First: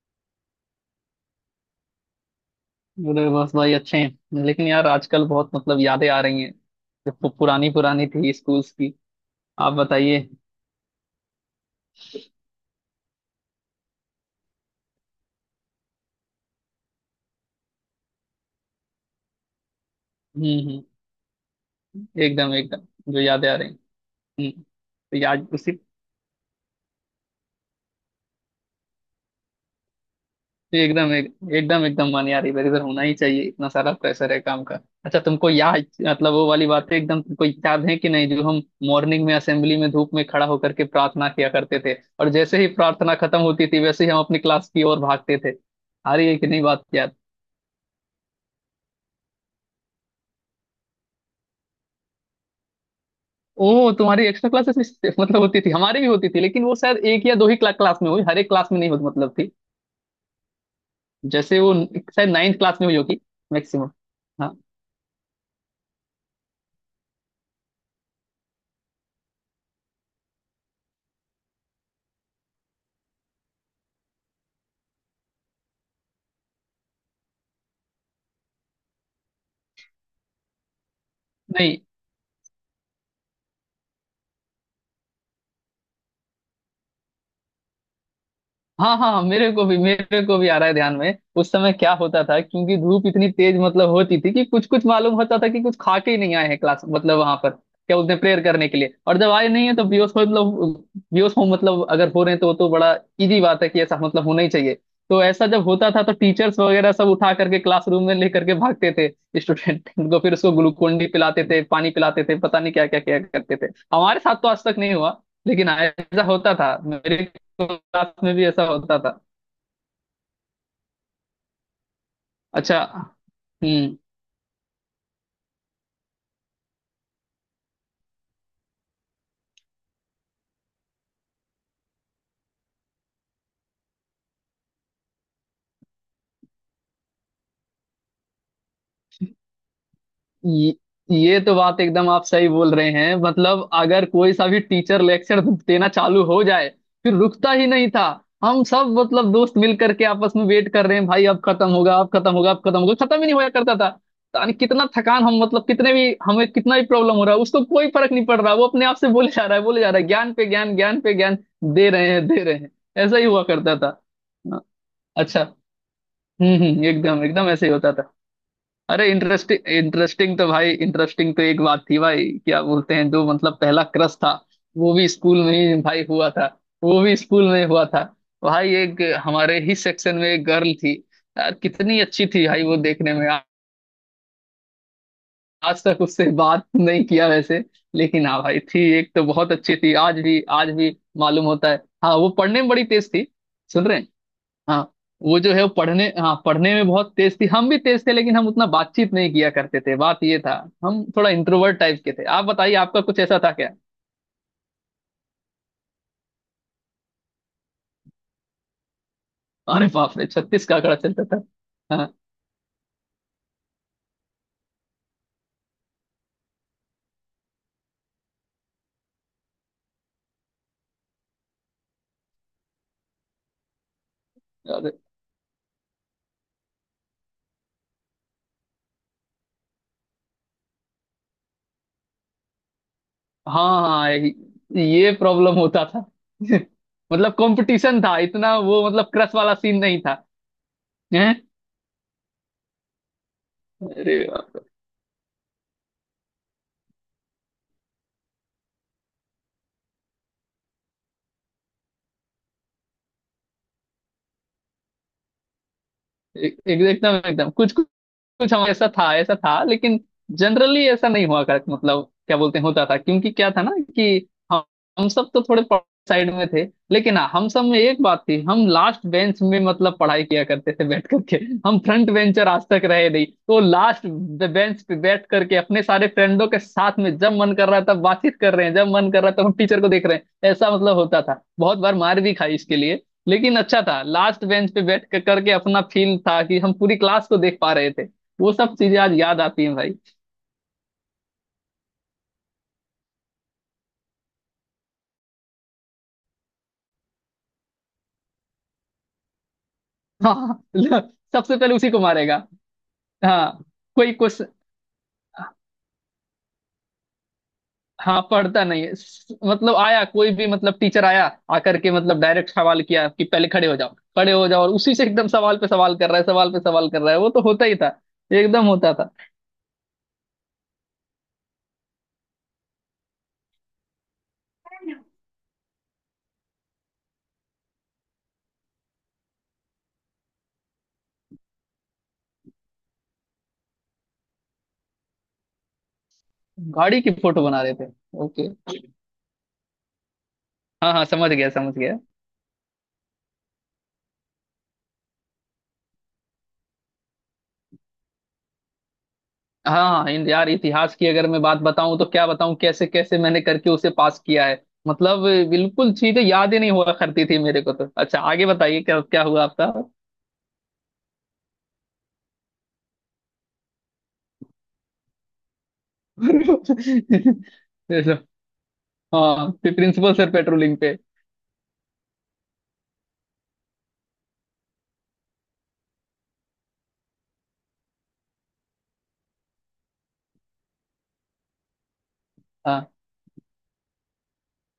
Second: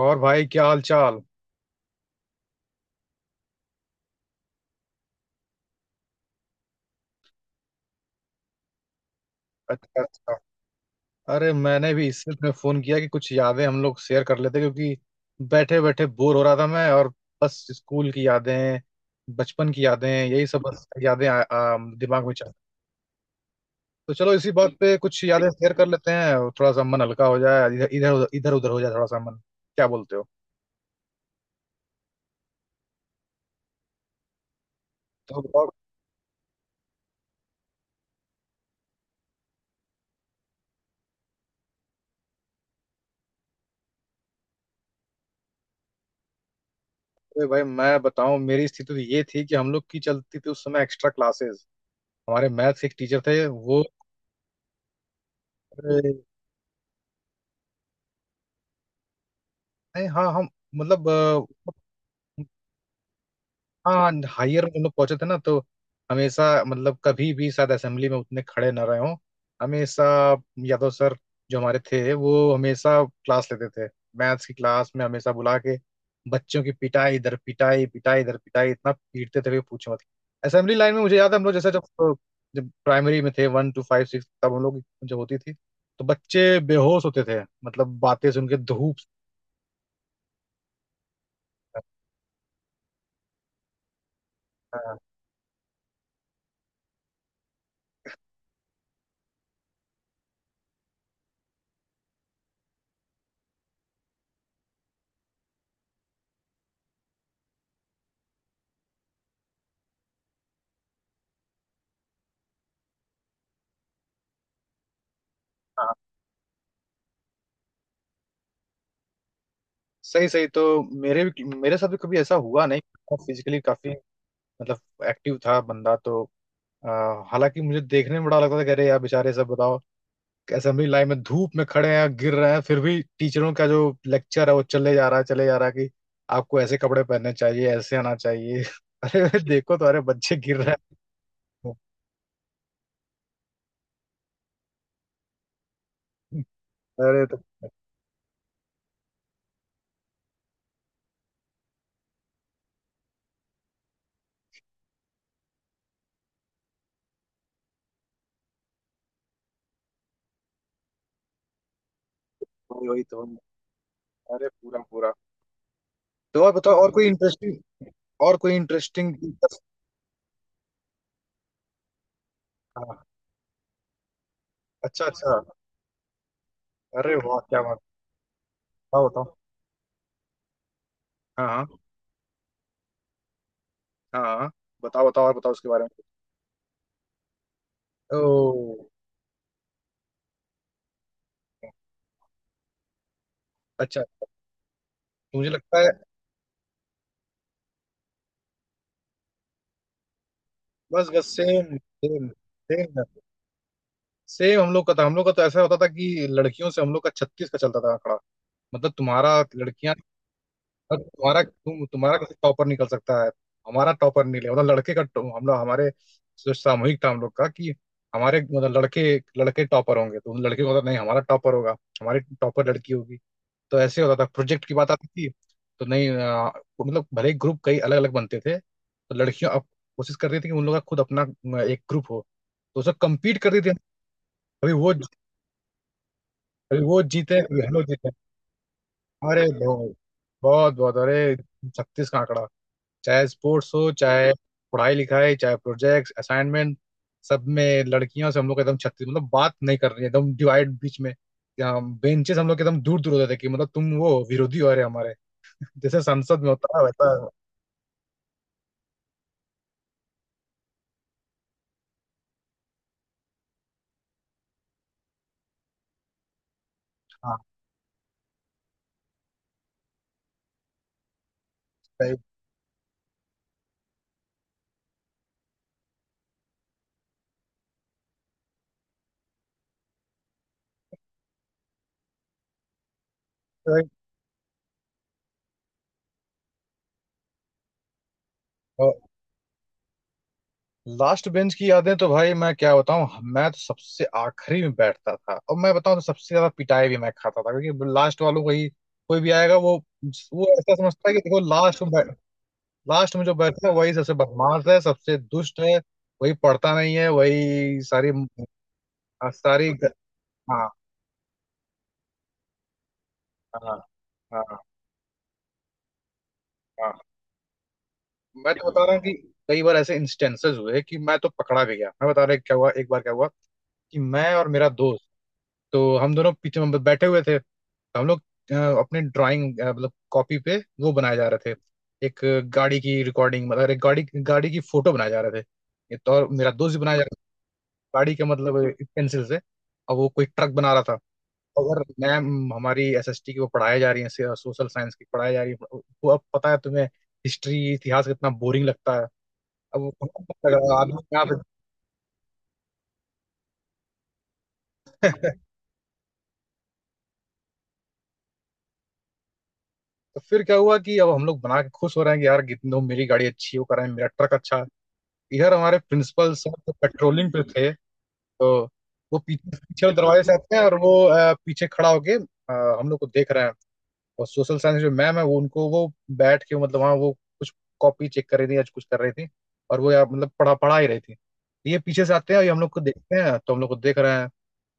और भाई क्या हाल चाल। अरे बस भाई, अच्छे हैं। लेकिन यार आजकल बहुत मतलब यादें आ रही हैं, जो पुरानी पुरानी थी स्कूल्स की। आप अच्छा बताइए। अच्छा। अरे मैंने भी इससे तुम्हें फोन किया कि कुछ यादें हम लोग शेयर कर लेते क्योंकि बैठे बैठे बोर हो रहा था मैं, और बस स्कूल की यादें, बचपन की यादें, यही सब, हम्म। बस यादें आ, आ, हम्म, दिमाग में चल। एकदम एकदम, जो यादें आ रही हैं। तो चलो इसी हम्म, बात पे तो कुछ याद यादें उसी। शेयर कर लेते हैं और थोड़ा सा मन हल्का हो जाए, इधर इधर इधर उधर हो जाए थोड़ा सा मन। क्या बोलते हो? एकदम एक, एकदम एकदम मन यार इधर उधर होना ही चाहिए। इतना सारा प्रेशर है काम का। अच्छा, तो तुमको बताओ। याद मतलब वो वाली बातें एकदम तुमको याद है कि नहीं, जो हम मॉर्निंग में असेंबली में धूप में खड़ा होकर के प्रार्थना किया करते थे। और जैसे ही प्रार्थना खत्म होती थी, वैसे ही हम अपनी क्लास की ओर भागते थे। आ रही है कि नहीं बात याद? अरे भाई मैं बताऊं, मेरी स्थिति तो ये थी कि हम लोग की चलती थी उस समय एक्स्ट्रा क्लासेस। हमारे मैथ्स एक टीचर थे वो। ओह, तुम्हारी एक्स्ट्रा क्लासेस भी मतलब होती थी, हमारे भी होती थी, लेकिन वो शायद एक या दो ही क्लास में हुई। हर एक क्लास में नहीं होती मतलब थी। नहीं, हाँ हम मतलब जैसे वो शायद नाइन्थ क्लास में हुई होगी, मैक्सिमम। हाँ हाँ। हायर में हम लोग पहुंचे थे ना, तो हमेशा मतलब कभी भी शायद असेंबली में उतने खड़े ना रहे हों। हमेशा यादव सर, जो हमारे थे, वो हमेशा क्लास लेते थे। मैथ्स की क्लास में हमेशा बुला के बच्चों की पिटाई, इधर पिटाई, पिटाई, इधर पिटाई, इतना पीटते थे कि पूछो मत। असेंबली लाइन में मुझे याद है हम लोग जैसे नहीं, जब जब प्राइमरी में थे, वन टू फाइव सिक्स, तब हम लोग की जो होती थी, तो बच्चे बेहोश होते थे, मतलब बातें सुन के धूप। हाँ, हाँ, मेरे को भी आ रहा है ध्यान में, उस समय क्या होता था। क्योंकि धूप इतनी तेज मतलब होती थी कि कुछ कुछ हाँ। मालूम होता था कि कुछ खा के ही नहीं आए हैं क्लास, मतलब वहां पर क्या बोलते हैं प्रेयर करने के लिए। और जब आए नहीं है तो बेहोश हो मतलब, बेहोश हो मतलब अगर हो रहे हैं तो वो तो बड़ा इजी बात है कि ऐसा मतलब होना ही चाहिए। तो ऐसा जब होता था तो टीचर्स वगैरह सब उठा करके क्लासरूम में लेकर के भागते थे स्टूडेंट को। फिर उसको ग्लूकोन डी पिलाते थे, पानी पिलाते थे, पता नहीं क्या क्या क्या करते थे। हमारे साथ तो आज तक नहीं हुआ, लेकिन हाँ, ऐसा होता था मेरे क्लास में भी, ऐसा होता था। सही सही, तो मेरे भी मेरे साथ भी कभी ऐसा हुआ अच्छा। नहीं। फिजिकली काफी हम्म। मतलब एक्टिव था बंदा तो। अ, हालांकि मुझे देखने में बड़ा लगता था कि अरे यार बेचारे, सब बताओ, असेंबली लाइन में धूप में खड़े हैं, गिर रहे हैं, फिर भी टीचरों का जो लेक्चर है वो चले जा रहा है, चले जा रहा है कि आपको ऐसे कपड़े पहनने चाहिए, ऐसे आना चाहिए। अरे देखो तो, अरे बच्चे गिर रहे ये, ये तो हैं। बात एकदम आप सही बोल रहे हैं। मतलब अगर कोई सा भी टीचर लेक्चर देना चालू हो जाए, फिर अरे तो रुकता ही नहीं था। हम सब मतलब दोस्त मिल करके आपस में वेट कर रहे हैं, भाई अब खत्म होगा, अब खत्म होगा, अब खत्म होगा। खत्म ही नहीं होया करता था। यानी कितना थकान, हम मतलब कितने भी, हमें कितना भी प्रॉब्लम हो रहा है उसको कोई फर्क नहीं पड़ रहा, वो अपने आप से बोले जा रहा है, बोले जा रहा है, ज्ञान पे ज्ञान, ज्ञान पे ज्ञान दे रहे हैं, दे रहे हैं। वही वही ऐसा तो। ही हुआ करता था। अरे पूरा पूरा। अच्छा। तो और हम्म, बताओ, हम्म, और कोई एकदम एकदम इंटरेस्टिंग? ऐसे ही होता था। और कोई अरे इंटरेस्टिंग? इंटरेस्टिंग इंटरेस्टिंग तो भाई, इंटरेस्टिंग तो एक बात थी भाई, क्या बोलते हैं, जो मतलब पहला क्रश था वो अच्छा भी अच्छा। स्कूल में ही भाई हुआ था। वो अरे भी वाह स्कूल क्या में बात! हुआ था। भाई, एक बताओ। हमारे ही सेक्शन में एक गर्ल थी। हाँ यार हाँ। कितनी अच्छी थी भाई, वो देखने में हाँ हाँ। बताओ बताओ, और बताओ उसके आज बारे में। तक उससे बात नहीं किया वैसे, लेकिन हाँ भाई, थी ओ। एक, तो बहुत अच्छी थी। आज भी, आज भी मालूम होता है। हाँ, वो पढ़ने में बड़ी तेज थी। सुन रहे अच्छा। हैं? हाँ। वो मुझे जो है वो लगता है पढ़ने, हाँ पढ़ने में बहुत तेज थी। हम भी तेज थे, लेकिन हम उतना बातचीत नहीं किया करते थे, बात ये था। हम बस बस, थोड़ा सेम इंट्रोवर्ट टाइप के थे। सेम, आप बताइए, आपका सेम, कुछ ऐसा था क्या? सेम हम लोग का था। हम लोग का तो ऐसा होता था कि लड़कियों से हम लोग का छत्तीस का चलता था आंकड़ा। मतलब तुम्हारा अरे लड़कियां बाप रे, छत्तीस का आंकड़ा और चलता तुम्हारा, था? तुम हाँ। तुम्हारा कैसे टॉपर निकल सकता है? हमारा टॉपर नहीं, ले मतलब हम लोग, हमारे जो सामूहिक था हम लोग का, कि हमारे मतलब लड़के, लड़के टॉपर होंगे, तो उन लड़के को होता नहीं, हमारा टॉपर होगा, हमारी टॉपर लड़की होगी। तो ऐसे होता था, प्रोजेक्ट की बात अरे। आती थी तो नहीं मतलब भले ही ग्रुप कई अलग अलग बनते थे, तो लड़कियां अब कोशिश करती थी कि उन लोग का खुद अपना एक ग्रुप हो, तो उसमें कम्पीट करती थी। हाँ, हाँ, कभी वो, ये प्रॉब्लम होता था कभी वो मतलब जीते, कभी हम लोग कंपटीशन जीते। था इतना, वो मतलब क्रश अरे वाला सीन बहुत, नहीं था। बहुत बहुत, हैं। अरे छत्तीस का आंकड़ा। चाहे स्पोर्ट्स हो, अरे चाहे बाप पढ़ाई लिखाई, चाहे प्रोजेक्ट्स असाइनमेंट, सब में लड़कियों से हम लोग एकदम छत्तीस, मतलब बात नहीं कर रही है, एकदम डिवाइड बीच में। बेंचेस हम लोग एकदम दूर दूर होते थे कि मतलब तुम वो विरोधी हो रहे हमारे, जैसे संसद रे, में होता है वैसा। एकदम एकदम कुछ कुछ हम, ऐसा था, ऐसा था। लेकिन जनरली ऐसा नहीं हुआ कर मतलब, क्या बोलते हैं, होता था। क्योंकि क्या था ना कि हम हम सब तो थोड़े साइड में थे। लेकिन हाँ, हाँ। हम सब में एक बात थी, हम लास्ट बेंच में मतलब पढ़ाई किया करते थे बैठ करके। हम फ्रंट बेंचर आज तक रहे नहीं, तो लास्ट बेंच पे बैठ करके अपने सारे फ्रेंडों के साथ में जब मन कर रहा था बातचीत कर रहे हैं, जब मन कर रहा था हम टीचर को देख रहे हैं, ऐसा मतलब होता था। बहुत बार मार भी खाई इसके लिए, लेकिन अच्छा था। लास्ट बेंच पे बैठ कर करके अपना फील था कि हम पूरी क्लास को देख पा रहे थे। वो सब चीजें आज याद आती हैं भाई। लास्ट बेंच की यादें तो भाई मैं क्या बताऊं। मैं तो सबसे आखिरी में बैठता था, और मैं बताऊं तो सबसे ज्यादा पिटाई भी मैं खाता था, क्योंकि लास्ट वालों को ही, कोई भी आएगा वो हाँ ऐसा समझता है कि देखो सबसे पहले लास्ट उसी को में, मारेगा। लास्ट में जो हाँ। बैठता है वही कोई सबसे कुछ। बदमाश है, सबसे दुष्ट है, वही पढ़ता नहीं है, वही सारी हाँ, पढ़ता नहीं है सारी। मतलब आया कोई भी, हाँ मतलब टीचर आया, आकर के मतलब डायरेक्ट सवाल किया कि पहले खड़े हाँ। हो जाओ, खड़े हो हाँ जाओ, और उसी से एकदम सवाल पे सवाल कर रहा है, सवाल पे सवाल हाँ। कर रहा है, वो तो होता ही था। मैं एकदम तो बता होता रहा हूँ था। कि कई बार ऐसे इंस्टेंसेस हुए कि मैं तो पकड़ा भी गया। मैं बता रहा हूँ क्या हुआ एक बार क्या हुआ कि मैं और मेरा दोस्त, तो हम दोनों पीछे में बैठे हुए थे, तो हम लोग अपने ड्राइंग मतलब कॉपी पे वो बनाए जा रहे थे। एक गाड़ी की रिकॉर्डिंग मतलब एक गाड़ी, गाड़ी की फोटो बनाए जा रहे थे। ये तो, और मेरा दोस्त भी बनाया गाड़ी जा, की फोटो बना रहे थे? गाड़ी का ओके। मतलब एक पेंसिल से, और वो कोई ट्रक बना रहा हाँ था। हाँ, समझ गया, समझ अगर गया। मैम हमारी एसएसटी की वो पढ़ाई जा रही है, सोशल साइंस की पढ़ाई जा रही है, वो अब पता है तुम्हें हिस्ट्री, इतिहास कितना बोरिंग लगता है। अब वो हाँ हमको यार, पता लगा, इतिहास आदमी की यहाँ अगर मैं पे। बात बताऊं तो क्या बताऊं, कैसे कैसे मैंने करके उसे पास किया है। मतलब बिल्कुल चीजें याद ही नहीं हुआ करती थी मेरे को। तो अच्छा, आगे बताइए क्या क्या हुआ आपका। तो फिर क्या हुआ कि अब हम लोग बना के खुश हो रहे हैं कि यार कितनों, मेरी गाड़ी अच्छी है, वो कर रहे हैं मेरा ट्रक अच्छा है। इधर हमारे प्रिंसिपल सर तो पेट्रोलिंग पे थे, ऐसा, तो वो पीछे, हाँ, फिर पीछे वाले प्रिंसिपल दरवाजे सर से आते हैं, और पेट्रोलिंग पे। वो पीछे खड़ा होके हम लोग को देख रहे हैं। और सोशल साइंस जो मैम है, वो उनको वो बैठ के मतलब वहाँ वो कुछ कॉपी चेक कर रही थी या कुछ कर रही थी, और वो यार मतलब पढ़ा पढ़ा ही रही थी। ये पीछे से आते हैं और ये हम लोग को हाँ देखते हैं, तो हम लोग को देख रहे हैं,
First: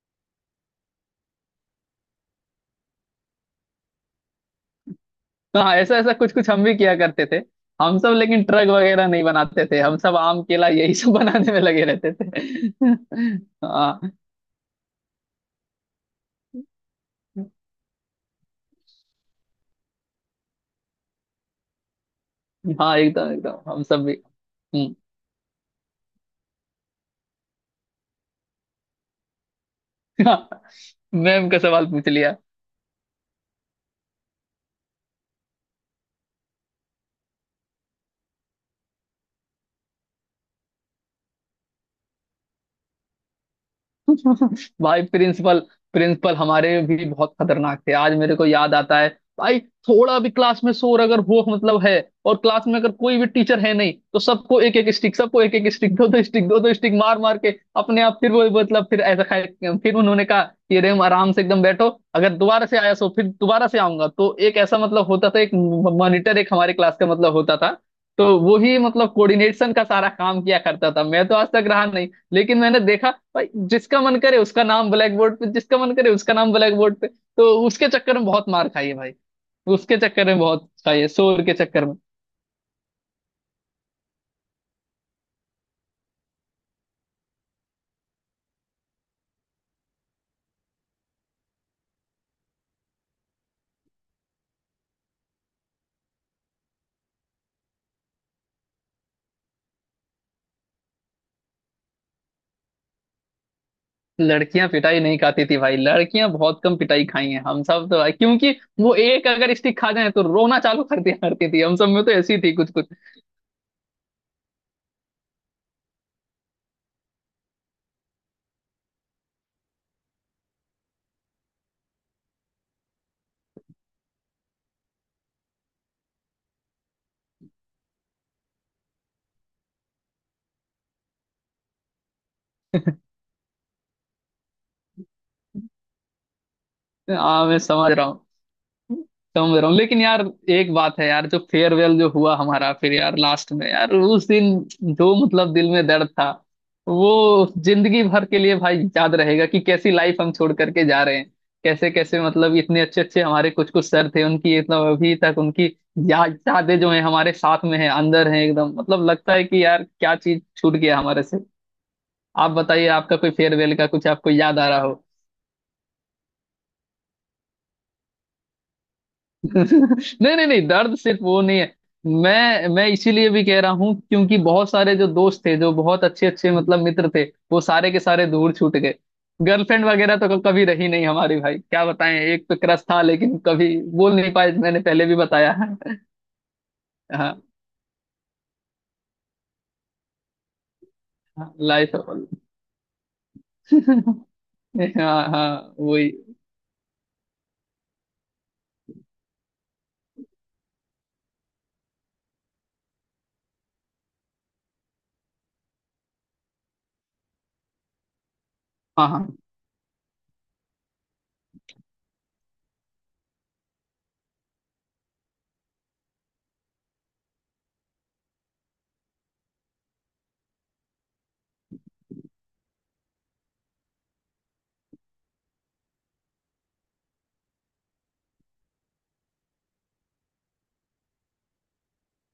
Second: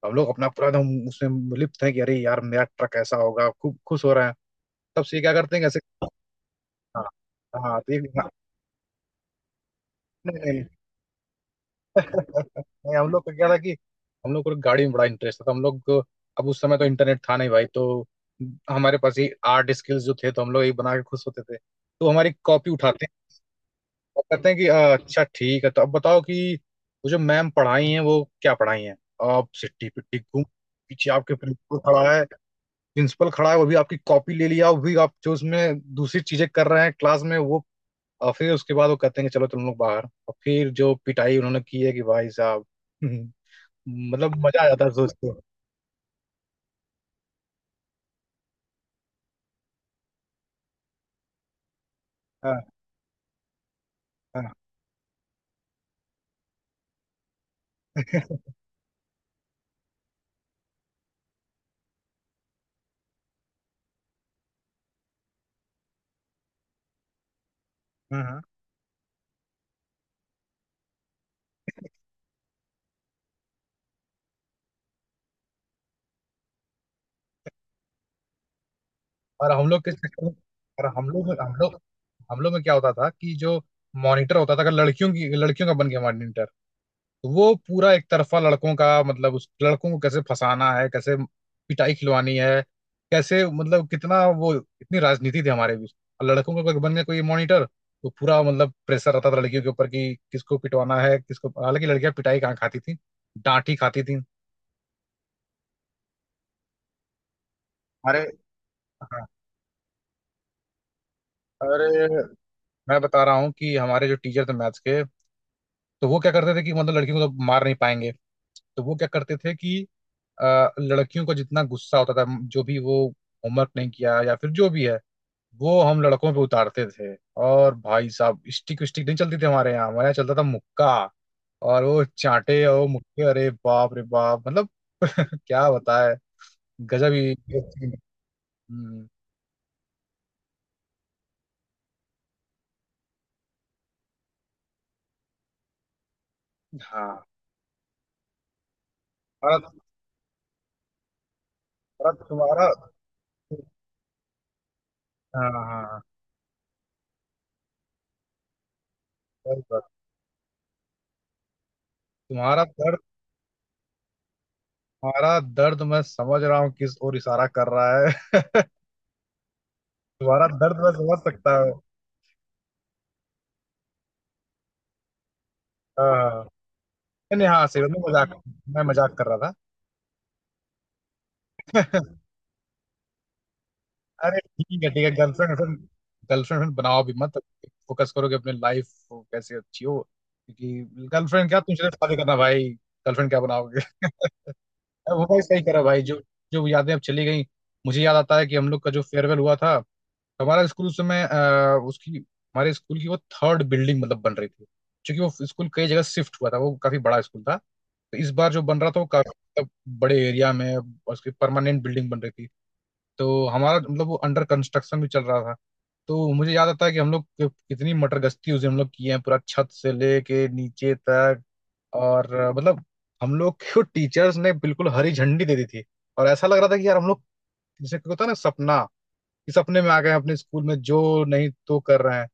हम लोग अपना पूरा एकदम उसमें लिप्त हैं कि अरे यार मेरा ट्रक ऐसा होगा, खूब खुश हो रहे हैं। तब से ये क्या करते तो हैं हाँ, कैसे, ऐसा ऐसा कुछ कुछ हम भी किया हाँ करते थे। हाँ तो हम ये सब हाँ, लेकिन ट्रक वगैरह नहीं बनाते थे, हम सब नहीं, आम नहीं, केला यही सब बनाने में लगे रहते थे। नहीं, हम लोग को क्या था कि हाँ हम लोग को गाड़ी में बड़ा इंटरेस्ट था, तो हम लोग को- अब उस समय तो इंटरनेट था नहीं भाई, तो हमारे पास ये आर्ट स्किल्स जो थे, तो हम लोग ये बना के खुश होते थे। तो हमारी कॉपी हाँ, उठाते एकदम एकदम हम सब भी। वो कहते हैं कि " हम्म। अच्छा ठीक है, तो अब बताओ कि वो जो मैम पढ़ाई हैं वो क्या पढ़ाई हैं? आप सिट्टी पिट्टी घूम, पीछे आपके मैम का प्रिंसिपल सवाल पूछ खड़ा है। लिया। प्रिंसिपल खड़ा है, वो भी आपकी कॉपी ले लिया, वो भी आप जो उसमें दूसरी चीजें कर रहे हैं क्लास में वो। और फिर उसके बाद वो कहते हैं कि चलो तुम लोग बाहर, और फिर जो पिटाई उन्होंने की है कि भाई साहब! मतलब मजा आ जाता है भाई सोच के। प्रिंसिपल, प्रिंसिपल हमारे भी बहुत खतरनाक थे आज मेरे को याद आता है भाई। थोड़ा भी क्लास में शोर अगर हो मतलब है, और हाँ क्लास में अगर कोई भी टीचर है नहीं, तो हाँ। सबको एक एक स्टिक, सबको एक एक स्टिक, दो दो स्टिक, दो दो स्टिक मार मार के अपने आप फिर वो मतलब, फिर ऐसा खाए फिर उन्होंने कहा कि रेम आराम से एकदम बैठो। अगर दोबारा से आया सो फिर दोबारा से आऊंगा। तो एक ऐसा मतलब होता था, एक मॉनिटर एक हमारे क्लास का मतलब होता था। हाँ, तो हाँ। वो ही मतलब कोऑर्डिनेशन का सारा काम किया करता था। मैं तो आज तक रहा नहीं, लेकिन मैंने देखा भाई, जिसका मन करे उसका नाम ब्लैक बोर्ड पे, जिसका मन करे उसका नाम ब्लैक बोर्ड पे। तो उसके चक्कर में बहुत मार खाई है भाई, और हम लोग किस, उसके चक्कर में बहुत और खाई है, हम लोग शोर हम के लोग चक्कर में। हम लोग में क्या होता था कि जो मॉनिटर होता था, अगर लड़कियों की, लड़कियों का बन गया मॉनिटर, तो वो पूरा एक तरफा लड़कों का मतलब उस लड़कों को कैसे फंसाना है, कैसे पिटाई खिलवानी है, कैसे मतलब कितना वो, इतनी राजनीति थी हमारे बीच। और लड़कों का कोई बन गया कोई मॉनिटर, तो पूरा मतलब प्रेशर रहता था लड़कियों के ऊपर कि किसको पिटवाना है किसको, हालांकि लड़कियां पिटाई कहाँ खाती थी, डांट ही खाती थी। लड़कियां पिटाई नहीं खाती थी भाई, लड़कियां बहुत कम पिटाई खाई हैं हम सब तो भाई, अरे क्योंकि वो हाँ, एक अगर स्टिक खा जाए तो रोना चालू कर दिया करती थी। हम सब में अरे तो ऐसी थी कुछ कुछ। मैं बता रहा हूँ कि हमारे जो टीचर थे मैथ्स के, तो वो क्या करते थे कि मतलब लड़कियों को तो मार नहीं पाएंगे, तो वो क्या करते थे कि लड़कियों को जितना गुस्सा होता था, जो भी वो होमवर्क नहीं किया या फिर जो भी है, वो हम लड़कों पे उतारते थे। और भाई साहब स्टिक, स्टिक नहीं चलती थी हमारे यहाँ, हमारे यहाँ चलता था मुक्का। और वो चांटे और वो मुक्के, अरे बाप रे बाप! मतलब क्या बताए, गजब ही। हाँ मैं समझ रहा हूँ, हम्म, समझ रहा हूँ। लेकिन यार एक बात है यार, जो फेयरवेल जो हुआ हमारा फिर यार लास्ट में यार, उस दिन जो मतलब दिल में दर्द था वो हाँ। जिंदगी भर के लिए भाई याद रहेगा, कि और, कैसी लाइफ हम छोड़ करके जा रहे हैं। कैसे और कैसे मतलब तुम्हारा इतने अच्छे अच्छे हमारे कुछ कुछ सर थे उनकी मतलब अभी तक हाँ हाँ उनकी हाँ, याद, यादें जो है हमारे साथ में है, अंदर है एकदम, मतलब लगता है सही कि यार बात। क्या चीज छूट गया हमारे से। आप तुम्हारा। बताइए, आपका कोई फेयरवेल का कुछ आपको याद आ रहा हो? तुम्हारा दर्द मैं समझ रहा हूँ किस ओर इशारा कर रहा है। नहीं तुम्हारा नहीं नहीं, दर्द मैं दर्द समझ सिर्फ वो सकता नहीं है। हूँ। मैं इसीलिए भी कह रहा हूँ क्योंकि बहुत सारे जो दोस्त थे जो बहुत हाँ अच्छे हाँ। अच्छे मतलब मित्र थे, नहीं नहीं, वो हाँ सही बात, सारे के सारे दूर छूट मैं गए। मजाक कर रहा था। गर्लफ्रेंड वगैरह तो कभी रही नहीं हमारी भाई, क्या बताएं, एक तो क्रश था लेकिन कभी बोल नहीं अरे पाए, मैंने ठीक है ठीक पहले है, भी गर्लफ्रेंड बताया गर्लफ्रेंड, है। गर्लफ्रेंड बनाओ भी मत। हाँ, फोकस करो कि अपनी लाइफ कैसे अच्छी हो, क्योंकि गर्लफ्रेंड क्या, तुम सिर्फ लाइफ शादी हाँ। करना भाई, गर्लफ्रेंड क्या बनाओगे? life of all. हाँ वो भाई सही हाँ, करा भाई, वही। जो जो यादें अब चली गई। मुझे याद आता है कि हम लोग का जो फेयरवेल हुआ था, हमारा स्कूल उस समय उसकी, हमारे स्कूल की वो थर्ड बिल्डिंग मतलब बन रही थी। क्योंकि वो स्कूल कई जगह शिफ्ट हुआ था, वो काफी बड़ा स्कूल था, तो इस बार जो बन रहा था वो हाँ हाँ, काफी मतलब बड़े एरिया में, और उसकी परमानेंट बिल्डिंग बन रही थी। तो हमारा मतलब वो अंडर कंस्ट्रक्शन भी चल रहा था। तो मुझे याद आता है कि कितनी मटर गश्ती उसे हम लोग किए हैं, पूरा छत से लेके नीचे तक। और मतलब हम लोग को टीचर्स ने बिल्कुल हरी झंडी दे दी थी, और ऐसा लग रहा था कि यार हम लोग, जैसे कि होता है ना सपना, कि सपने में आ गए हैं अपने स्कूल में, जो नहीं तो कर रहे हैं।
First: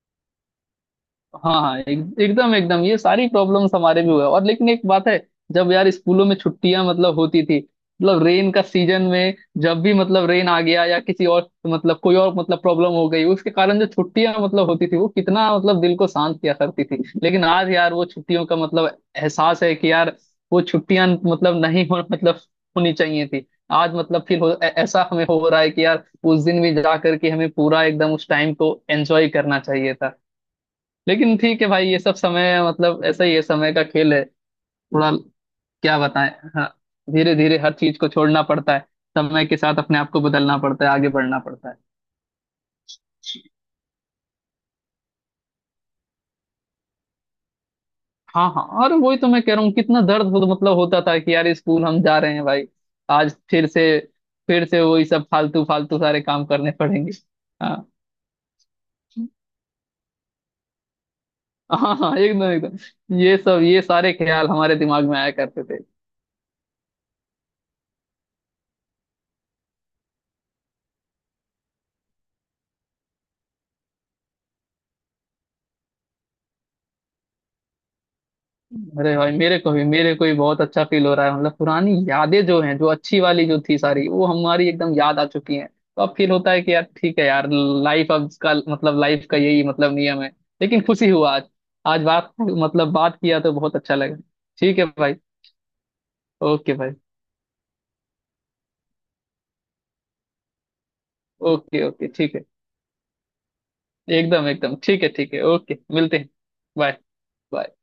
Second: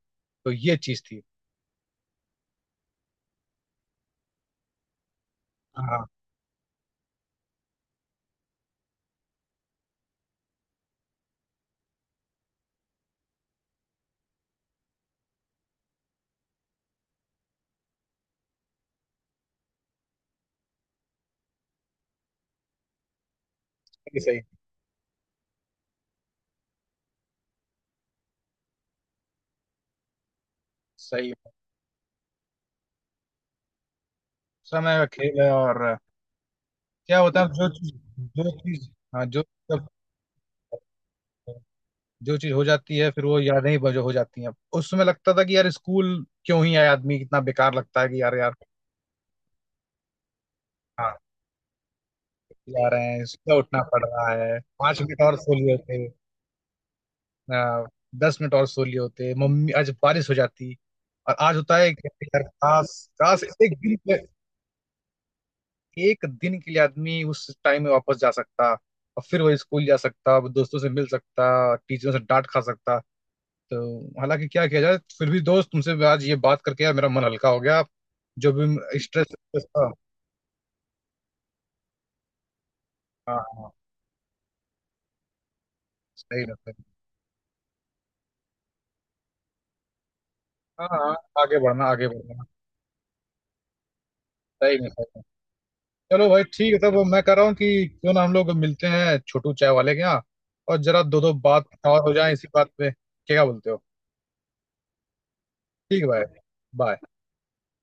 तो ये चीज थी। हाँ, हाँ एकदम एकदम ये सारी प्रॉब्लम्स हमारे भी हुआ, और लेकिन एक बात है, जब यार हाँ। स्कूलों में छुट्टियां मतलब होती थी, मतलब रेन का सीजन में, जब भी मतलब रेन आ गया या किसी और मतलब कोई और मतलब प्रॉब्लम हो गई उसके कारण जो छुट्टियां मतलब होती थी, वो कितना मतलब दिल को शांत किया करती थी। लेकिन आज यार वो छुट्टियों का मतलब एहसास है कि यार वो छुट्टियां मतलब नहीं हो मतलब होनी चाहिए थी। आज सही मतलब फील सही। हो ऐसा हमें हो रहा है कि यार उस दिन भी जा करके हमें पूरा एकदम उस टाइम को एंजॉय करना चाहिए था। सही लेकिन है। ठीक है भाई, ये सब समय मतलब ऐसा ही है, समय का खेल है। समय का थोड़ा, खेल है, और क्या बताएं। हाँ, क्या धीरे होता है धीरे जो हर चीज, चीज को छोड़ना जो पड़ता है, चीज, हाँ जो, समय के साथ जब अपने आप को बदलना पड़ता है, आगे बढ़ना पड़ता है। जो चीज हो जाती है फिर वो यादें ही बजो हो जाती हैं। उस समय लगता था कि यार स्कूल क्यों ही आए आदमी, कितना बेकार लगता है कि यार हाँ यार। हाँ, और वही तो मैं कह रहा हूँ, कितना दर्द हो, मतलब होता हाँ था कि यार स्कूल हम जा रहे हैं भाई, जा रहे हैं, आज सुबह फिर उठना से, पड़ रहा है, फिर से पांच वही मिनट सब और सो फालतू लिए फालतू थे। सारे काम करने पड़ेंगे। हाँ। आ, 10 मिनट और सो लिए होते मम्मी, आज बारिश हो जाती। और आज होता है हाँ कि हाँ, यार एकदम काश, एकदम ये काश सब, ये सारे ख्याल हमारे दिमाग में आया करते थे। एक दिन के लिए आदमी उस टाइम में वापस जा सकता, और फिर वो स्कूल जा सकता, वो दोस्तों से मिल सकता, टीचरों से डांट खा सकता। तो हालांकि क्या किया जाए, फिर भी दोस्त तुमसे आज ये बात करके यार मेरा मन हल्का हो गया, जो भी अरे भाई, स्ट्रेस मेरे को भी, था। मेरे को भी बहुत अच्छा फील हो रहा है, मतलब पुरानी यादें जो हैं, जो अच्छी हाँ वाली जो हाँ। थी सारी, वो हमारी एकदम याद आ चुकी हैं। तो अब फील सही होता है रहता कि है। यार ठीक है यार, लाइफ अब का मतलब लाइफ का यही मतलब नियम है। लेकिन हाँ खुशी हाँ, हुआ आज, आगे बढ़ना आज आगे बात बढ़ना। मतलब बात किया तो बहुत अच्छा लगा। सही ठीक है में सही भाई। में। चलो भाई ठीक ओके है, भाई। तब मैं कह रहा हूँ कि क्यों ना हम लोग मिलते हैं छोटू चाय वाले के यहाँ, और जरा दो दो बात ओके और ओके हो जाए ठीक है, इसी बात पे। क्या बोलते हो? एकदम एकदम ठीक है ओके, ठीक है मिलते भाई। हैं। बाय। बाय। बाय।